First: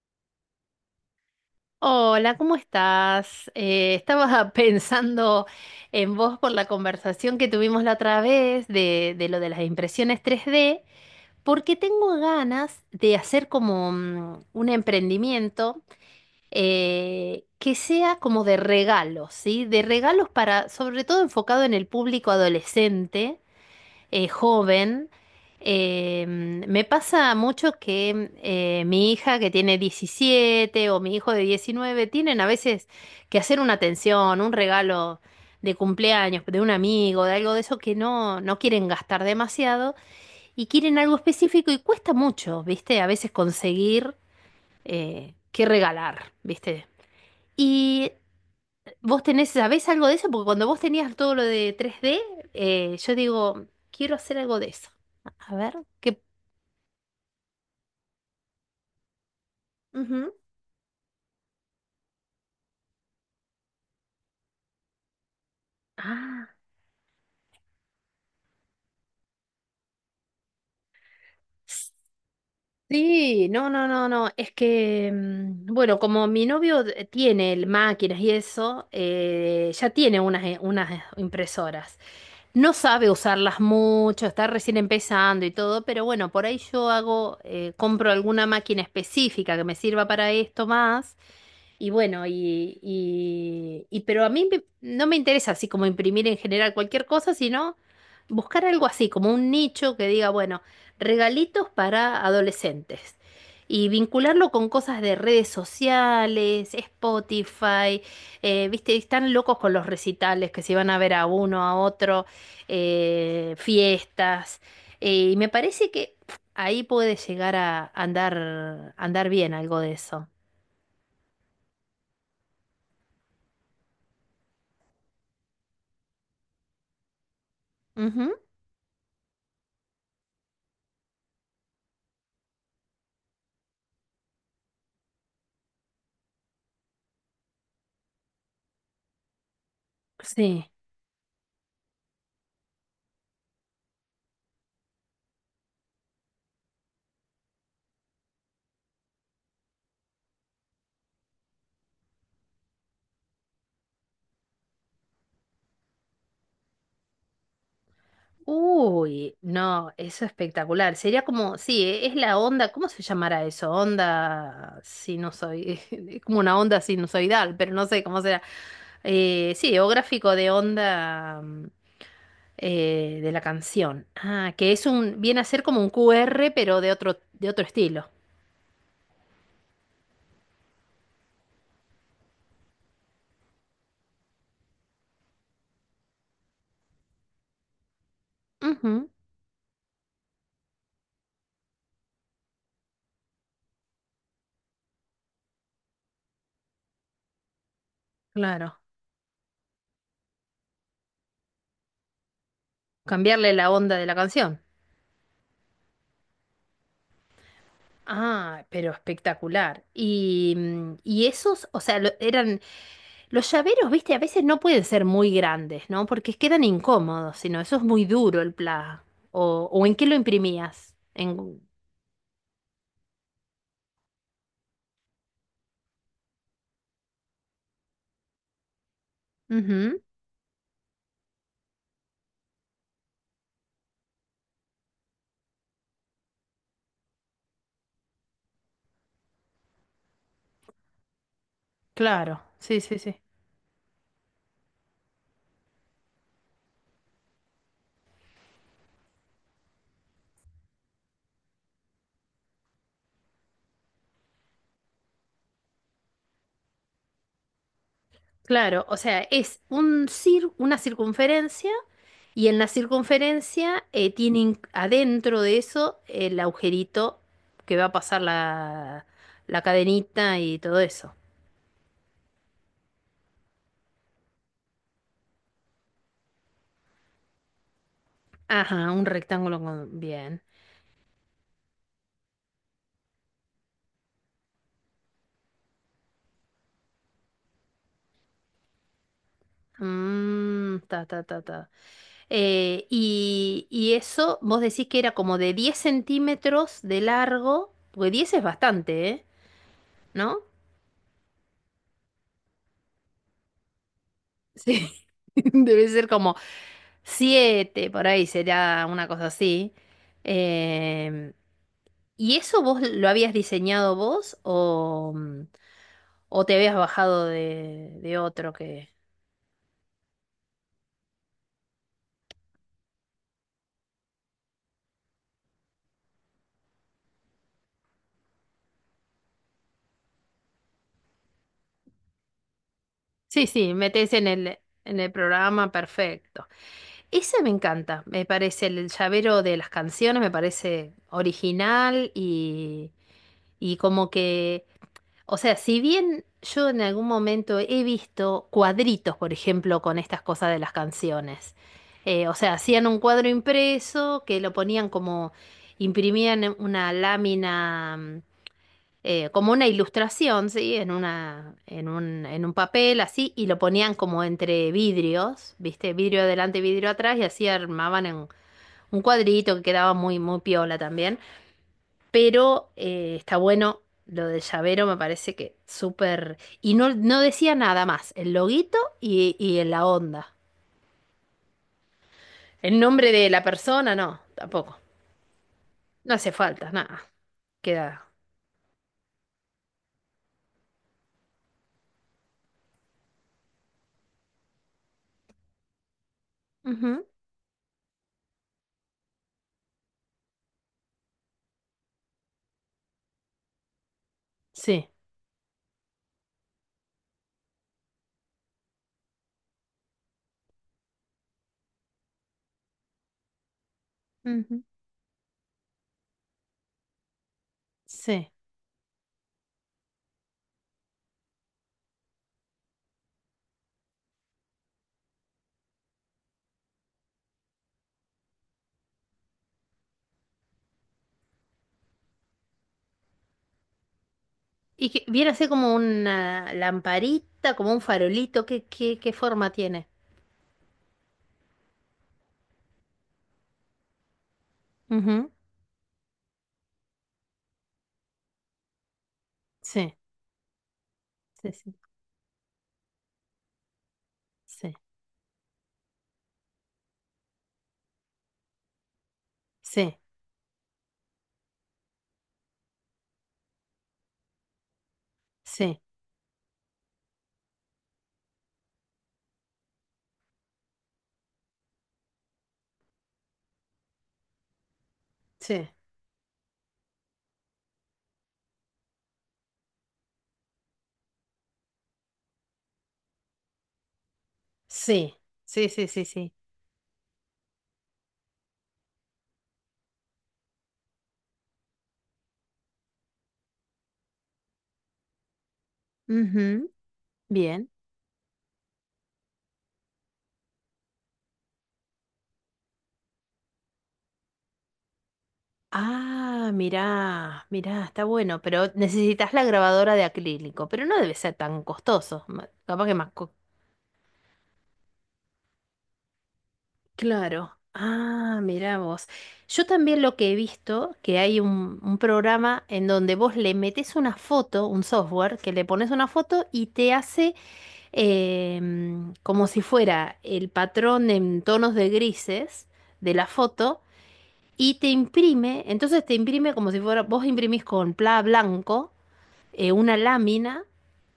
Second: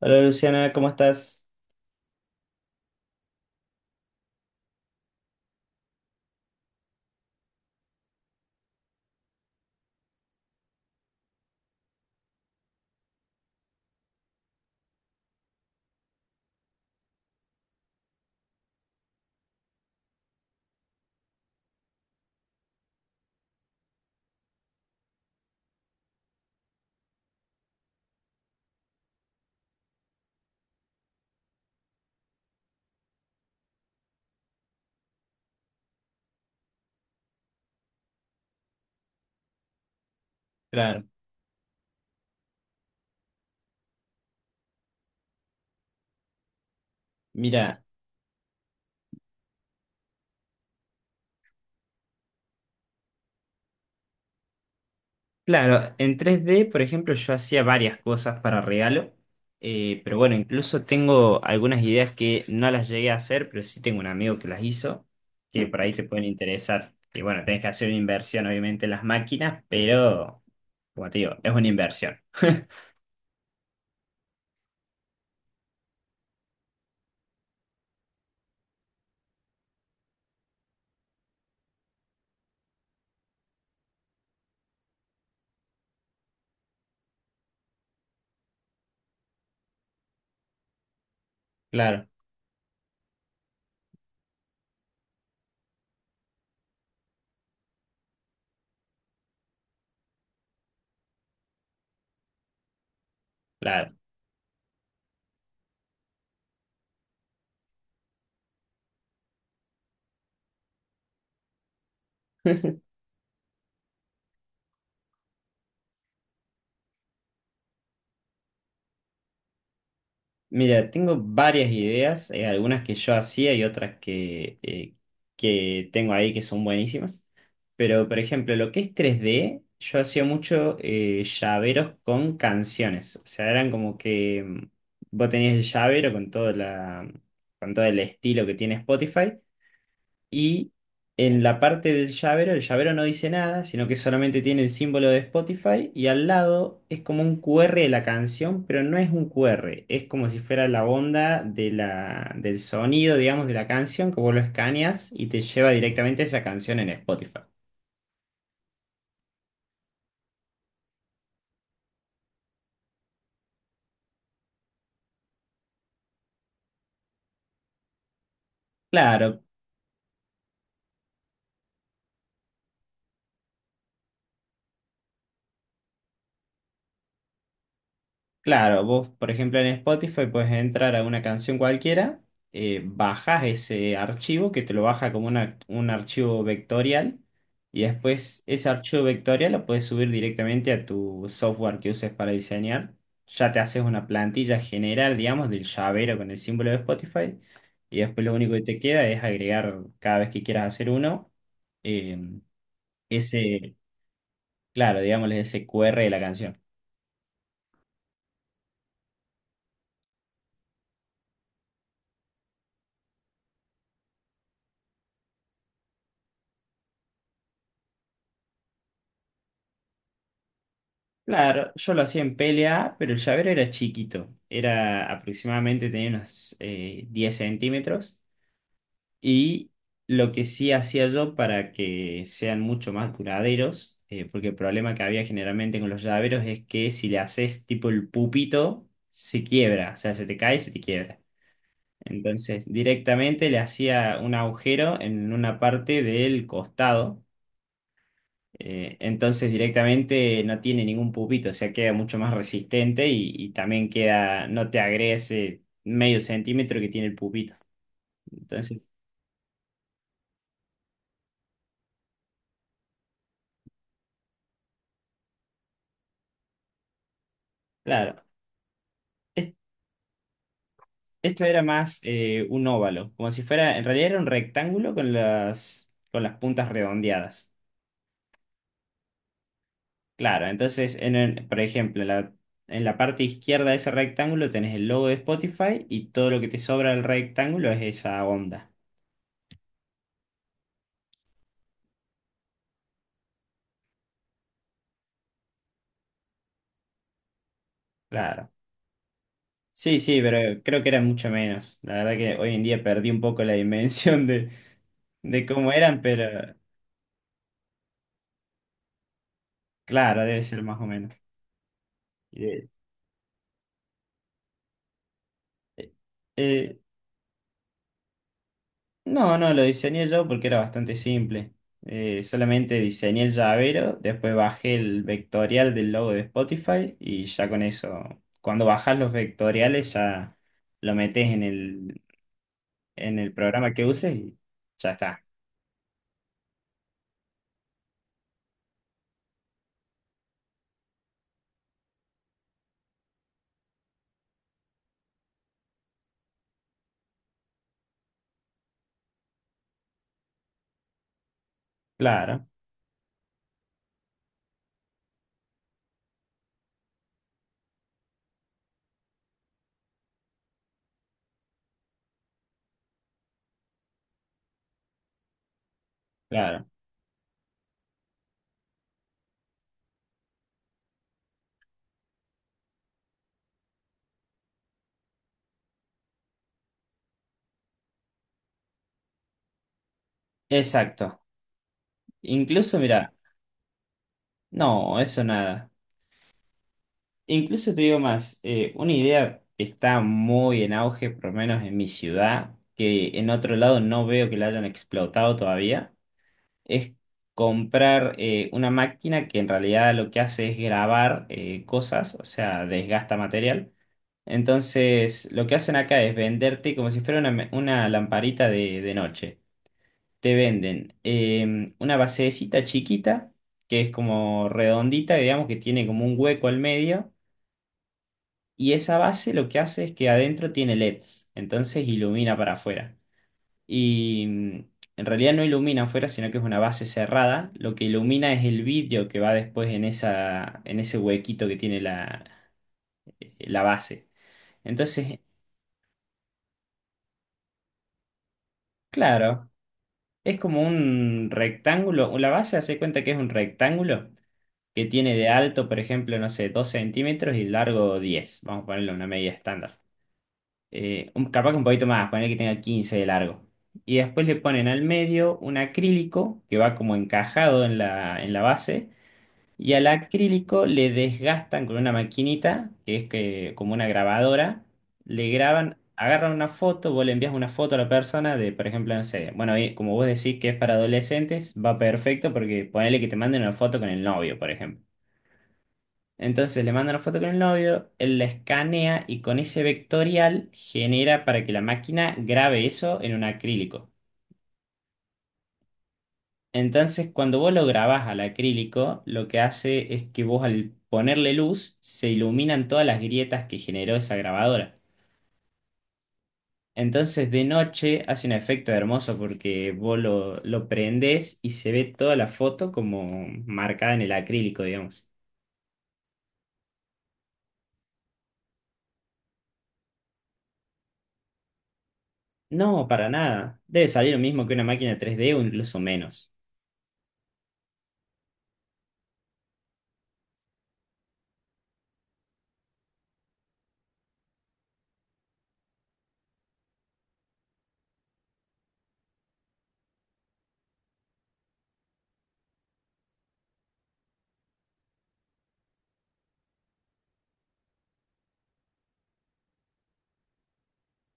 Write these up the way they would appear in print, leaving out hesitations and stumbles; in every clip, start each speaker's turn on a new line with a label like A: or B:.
A: Hola Luciana, ¿cómo estás?
B: Hola, ¿cómo estás? Estaba pensando en vos por la conversación que tuvimos la otra vez de lo de las impresiones tres d porque tengo ganas de hacer como un emprendimiento, que sea como de regalos, ¿sí? De regalos para, sobre todo enfocado en el público adolescente, joven. Me pasa mucho que mi hija que tiene 17 o mi hijo de 19 tienen a veces que hacer una atención, un regalo de cumpleaños, de un amigo, de algo de eso que no, no quieren gastar demasiado y quieren
A: Claro,
B: algo específico y cuesta mucho, ¿viste? A veces conseguir, qué regalar, ¿viste?
A: mira,
B: Y vos tenés, ¿sabés algo de eso? Porque cuando vos tenías todo lo de tres d, yo digo, quiero hacer algo de eso. A ver,
A: claro, en
B: qué
A: 3D, por ejemplo, yo hacía varias cosas para regalo, pero
B: ujú.
A: bueno, incluso tengo algunas ideas que no las llegué a hacer, pero sí tengo un amigo que las hizo, que por ahí te pueden
B: Ah,
A: interesar. Y bueno, tenés que hacer una inversión, obviamente, en las máquinas, pero, como te digo, es una inversión.
B: sí, no, no, no, no. Es que, bueno, como mi novio tiene máquinas y eso, ya tiene unas, unas impresoras. No sabe usarlas mucho, está recién empezando y todo, pero bueno, por ahí yo hago, compro alguna máquina específica que me sirva para esto más. Y
A: Claro,
B: bueno, pero a mí no me interesa así como imprimir en general cualquier cosa, sino buscar algo así, como un nicho que diga, bueno, regalitos para adolescentes. Y
A: claro.
B: vincularlo con cosas de redes sociales, Spotify, viste, están locos con los recitales que se van a ver a uno, a otro, fiestas. Y me parece que ahí puede llegar a andar bien algo de eso.
A: Mira, tengo varias ideas, algunas que yo hacía y otras que, que tengo ahí que son buenísimas. Pero, por ejemplo, lo que es tres d yo hacía mucho llaveros con canciones. O sea, eran como que vos tenías el llavero con con todo el estilo que tiene Spotify
B: Sí.
A: y en la parte del llavero, el llavero no dice nada, sino que solamente tiene el símbolo de Spotify y al lado es como un QR de la canción, pero no es un QR, es como si fuera la onda del sonido, digamos, de la canción, que vos lo escaneas y te lleva directamente a esa canción en Spotify.
B: Uy, no, eso es espectacular. Sería como, sí, es la onda, ¿cómo se llamará eso? Onda sinusoidal, es como una onda sinusoidal, pero no sé cómo será.
A: Claro,
B: Sí, o gráfico de onda, de la canción. Ah, que es un, viene a ser como un QR, pero de otro estilo.
A: claro, vos, por ejemplo, en Spotify puedes entrar a una canción cualquiera, bajas ese archivo que te lo baja como un archivo vectorial y después ese archivo
B: Ujú,
A: vectorial lo puedes subir directamente a tu software que uses para diseñar. Ya te haces una plantilla general, digamos, del llavero con el símbolo de Spotify y después lo único que te
B: claro.
A: queda es agregar cada vez que quieras hacer uno eh,
B: Cambiarle la
A: ese,
B: onda de la canción.
A: claro, digamos ese QR de la canción.
B: Ah, pero espectacular. Y, y esos, o sea, eran los llaveros, viste, a veces no pueden ser muy grandes, ¿no? Porque quedan incómodos, sino eso es muy duro el pla. O ¿en qué lo imprimías? En...
A: Claro, yo lo hacía en PLA, pero el llavero era chiquito. Era aproximadamente, tenía unos 10 centímetros. Y
B: Ujú,
A: lo que sí hacía yo para que sean mucho más duraderos, porque el problema que había generalmente con los llaveros es que si le haces tipo el pupito, se quiebra. O sea, se te cae y se te quiebra.
B: claro,
A: Entonces,
B: sí, sí, sí.
A: directamente le hacía un agujero en una parte del costado entonces directamente no tiene ningún pupito, o sea, queda mucho más resistente y también queda, no te agrega ese medio centímetro que tiene el pupito.
B: Claro,
A: Entonces,
B: o sea, es un una circunferencia y en la circunferencia, tiene adentro de eso el agujerito que va a pasar
A: claro,
B: la,
A: es-
B: la cadenita y todo eso.
A: esto era más un óvalo, como si fuera, en realidad era un rectángulo con con las puntas redondeadas.
B: Ajá, un rectángulo con... Bien.
A: Claro, entonces, por ejemplo, en la parte izquierda de ese rectángulo tenés el logo de Spotify y todo lo que te sobra del rectángulo es esa onda.
B: Mm, ta, ta, ta, ta. Y, y eso, vos decís que era como de 10 centímetros de largo, porque 10 es
A: Claro.
B: bastante, ¿eh?
A: Sí, sí,
B: ¿No?
A: pero creo que era mucho menos. La verdad que hoy en día perdí un poco la dimensión
B: Sí.
A: de cómo
B: Debe
A: eran,
B: ser como
A: pero
B: 7 por ahí, será una cosa así.
A: claro, debe ser más o menos.
B: Em, ¿Y
A: Y
B: eso
A: de-
B: vos lo habías diseñado vos o,
A: eh,
B: o te habías
A: eh,
B: bajado de otro que...
A: no, no, lo diseñé yo porque era bastante simple. Solamente diseñé el llavero, después bajé el vectorial del logo de Spotify y ya con eso, cuando bajas los vectoriales ya lo metes en en el
B: Sí,
A: programa
B: sí,
A: que
B: metés
A: uses y ya
B: en el
A: está.
B: programa, perfecto. Ese me encanta, me parece el llavero de las canciones, me parece original y como que, o sea, si bien yo en algún momento he visto cuadritos, por ejemplo, con estas cosas de las canciones, o
A: Claro,
B: sea, hacían un cuadro impreso que lo ponían como, imprimían una lámina, como una ilustración, ¿sí? En una, en un papel así, y lo ponían como entre vidrios, ¿viste? Vidrio adelante,
A: claro.
B: vidrio atrás, y así armaban en un cuadrito que quedaba muy, muy piola también. Pero está bueno lo del llavero, me parece que súper... Y no, no decía nada más, el loguito y en la onda.
A: Exacto. Incluso,
B: El
A: mira.
B: nombre de la persona, no, tampoco.
A: No, eso nada.
B: No hace falta, nada.
A: Incluso te digo
B: Queda.
A: más, una idea que está muy en auge, por lo menos en mi ciudad, que en otro lado no veo que la hayan explotado todavía, es
B: Ujú.
A: comprar una máquina que en realidad lo que hace es grabar cosas, o sea, desgasta material.
B: Sí.
A: Entonces, lo que hacen acá es venderte como si fuera una lamparita de noche. Te venden una basecita chiquita, que es como
B: Ujú.
A: redondita, digamos que tiene como un hueco al medio,
B: Sí.
A: y esa base lo que hace es que adentro tiene LEDs, entonces ilumina para afuera. Y mm, en realidad no ilumina afuera, sino que es una base cerrada, lo que ilumina es el vidrio que va después en esa, en ese huequito que tiene la base.
B: ¿Y que
A: Entonces,
B: viene así como una lamparita, como un farolito? ¿Qué, qué, qué
A: claro,
B: forma tiene?
A: es como un rectángulo, la base hace cuenta que es un rectángulo, que tiene de
B: Ujú.
A: alto, por ejemplo, no sé, 2 centímetros y largo 10. Vamos a ponerle una medida estándar.
B: Sí,
A: Capaz
B: sí,
A: que un
B: sí,
A: poquito más. Poner que tenga 15 de largo. Y después le ponen
B: sí,
A: al medio un acrílico que va como encajado en en la base. Y al
B: sí,
A: acrílico le desgastan con una maquinita, como una grabadora, le graban, agarran una foto, vos le envías una foto a la persona de, por ejemplo, no sé, bueno, y como vos decís que es para adolescentes, va perfecto porque ponele que te manden una foto con el novio, por ejemplo.
B: sí,
A: Entonces le manda una foto con el novio, él la escanea y con ese vectorial genera para que la máquina grabe eso en un acrílico.
B: sí, sí, sí, sí, sí, sí.
A: Entonces cuando vos lo grabás al acrílico, lo que hace es que vos al ponerle luz se iluminan todas las grietas que generó esa grabadora.
B: Ujú.
A: Entonces de
B: Bien.
A: noche hace un efecto hermoso porque lo prendés y se ve toda la foto como marcada en el acrílico, digamos.
B: Ah, mirá, mirá, está bueno, pero necesitas la grabadora de acrílico, pero no debe ser tan costoso,
A: No,
B: capaz que
A: para
B: más.
A: nada. Debe salir lo mismo que una máquina 3D o incluso menos.
B: Claro. Ah, mirá vos. Yo también lo que he visto, que hay un programa en donde vos le metes una foto, un software, que le pones una foto y te hace, como si fuera el patrón en tonos de grises de la foto y te imprime, entonces te imprime como si fuera, vos imprimís con pla blanco, una lámina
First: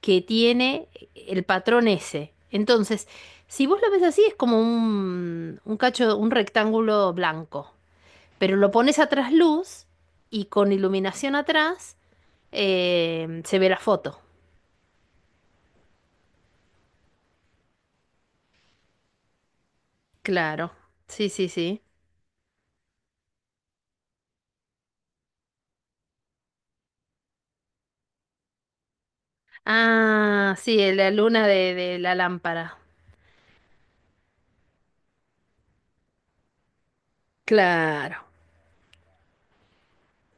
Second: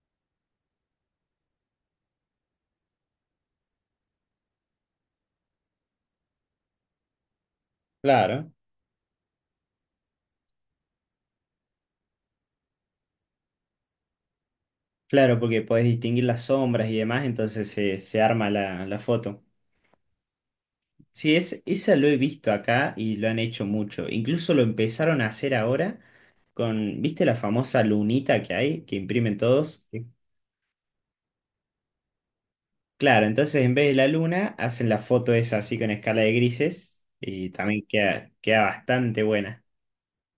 B: que tiene el patrón ese. Entonces, si vos lo ves así, es como un cacho, un rectángulo blanco.
A: Claro.
B: Pero lo pones a trasluz y con iluminación atrás, se ve la foto.
A: Claro, porque podés distinguir las sombras y demás, entonces se arma la foto.
B: Claro. Sí,
A: Sí,
B: sí,
A: es,
B: sí.
A: esa lo he visto acá y lo han hecho mucho. Incluso lo empezaron a hacer ahora con, ¿viste la famosa lunita que hay, que imprimen todos? Sí.
B: Ah, sí, la luna de la lámpara.
A: Claro, entonces en vez de la luna, hacen la foto esa así con escala de grises y también
B: Claro.
A: queda, queda bastante buena.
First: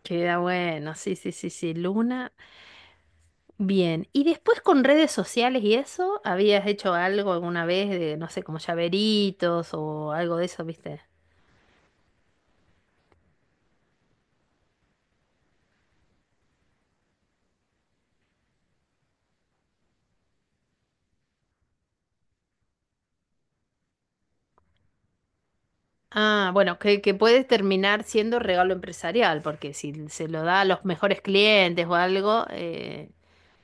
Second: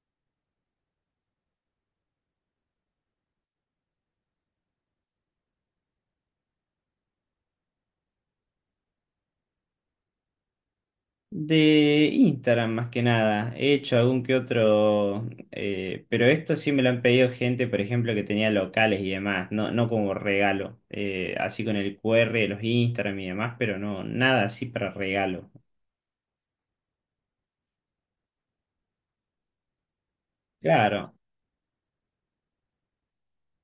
B: Queda bueno. Sí, sí, sí, sí. Luna. Bien, y después con redes sociales y eso, ¿habías hecho algo alguna vez de, no sé, como llaveritos o algo de eso, viste?
A: De Instagram más que nada. He hecho algún que otro, pero esto sí me lo han pedido gente, por ejemplo, que tenía locales y demás, no, no como regalo, así con el QR de los Instagram y demás, pero no, nada así para regalo.
B: Ah, bueno, que puede terminar siendo regalo empresarial, porque si se lo da a los
A: Claro,
B: mejores clientes o algo,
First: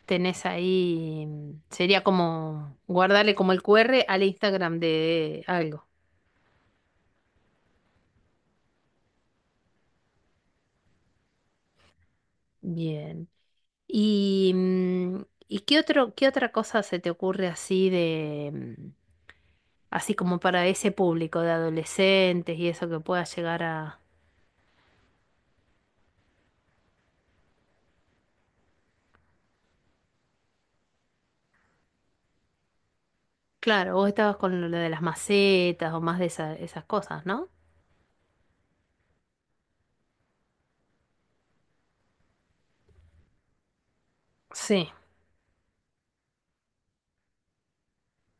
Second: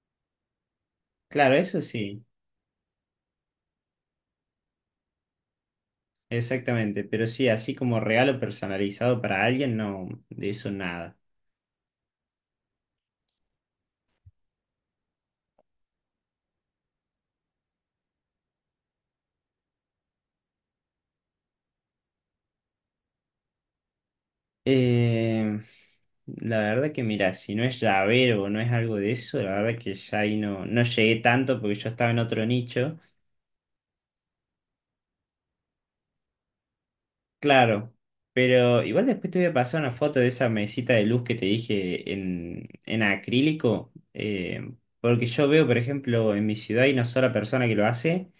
B: tenés ahí,
A: claro, eso
B: sería
A: sí,
B: como guardarle como el QR al Instagram de algo.
A: exactamente, pero sí, así como regalo personalizado para alguien, no, de eso nada.
B: Bien. ¿Y, ¿y qué otro, qué otra cosa se te ocurre así de... así como para ese público de adolescentes y eso que pueda llegar a...
A: Eh, la verdad que mira, si no es llavero o no es algo de eso, la verdad que ya ahí no, no llegué tanto porque yo estaba en otro nicho.
B: Claro, vos estabas con lo de las macetas o más de esas cosas, ¿no?
A: Claro, pero igual después te voy a pasar una foto de esa mesita de luz que te dije en acrílico,
B: Sí.
A: porque yo veo, por ejemplo, en mi ciudad hay una sola persona que lo hace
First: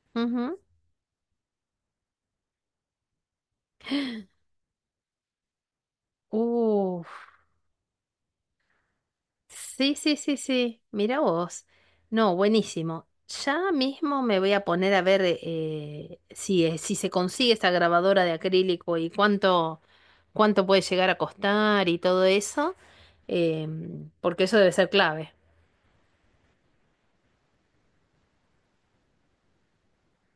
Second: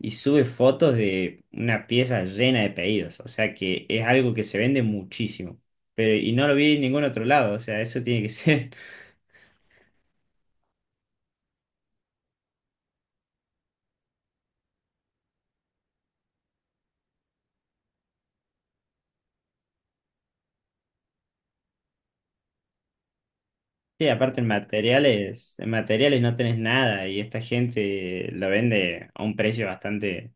A: y sube
B: Ujú.
A: fotos de una pieza llena de pedidos, o sea que es algo que se vende muchísimo, pero y no lo vi en ningún otro
B: Uf.
A: lado, o sea, eso tiene que ser.
B: Sí, sí, sí, sí. Mira vos. No, buenísimo. Ya mismo me voy a poner a ver, si, si se consigue esta grabadora de acrílico y cuánto, cuánto puede llegar a costar y todo eso,
A: Sí, aparte
B: porque eso debe ser clave.
A: en materiales no tenés nada y esta gente lo vende a un precio bastante.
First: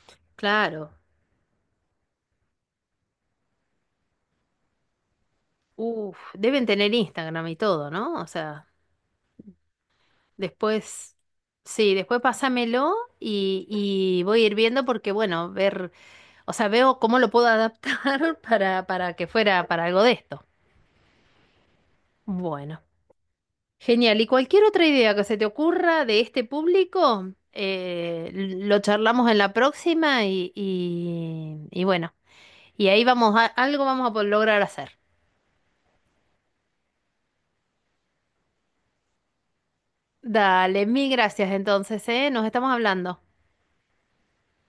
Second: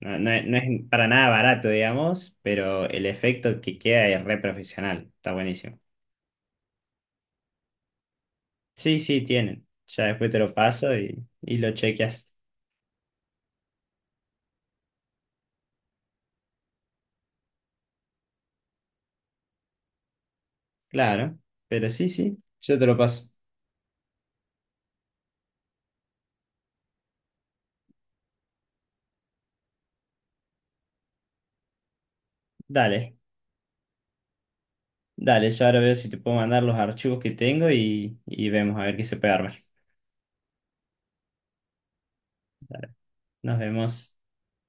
A: No, no es, no es
B: Claro.
A: para nada barato, digamos, pero el efecto que queda es re profesional. Está buenísimo.
B: Uf, deben tener Instagram y todo, ¿no? O sea,
A: Sí, sí, tienen. Ya después te lo paso
B: después,
A: y lo
B: sí, después
A: chequeas.
B: pásamelo y voy a ir viendo porque, bueno, ver, o sea, veo cómo lo puedo adaptar para que fuera para algo de esto.
A: Claro, pero sí, sí, yo
B: Bueno,
A: te lo paso.
B: genial. Y cualquier otra idea que se te ocurra de este público, lo charlamos en la próxima y, y bueno, y ahí
A: Dale,
B: vamos a, algo vamos a poder lograr hacer.
A: dale, yo ahora veo si te puedo mandar los archivos que tengo y vemos a ver qué se puede armar.
B: Dale, mil gracias entonces, ¿eh? Nos estamos hablando.
A: Nos vemos.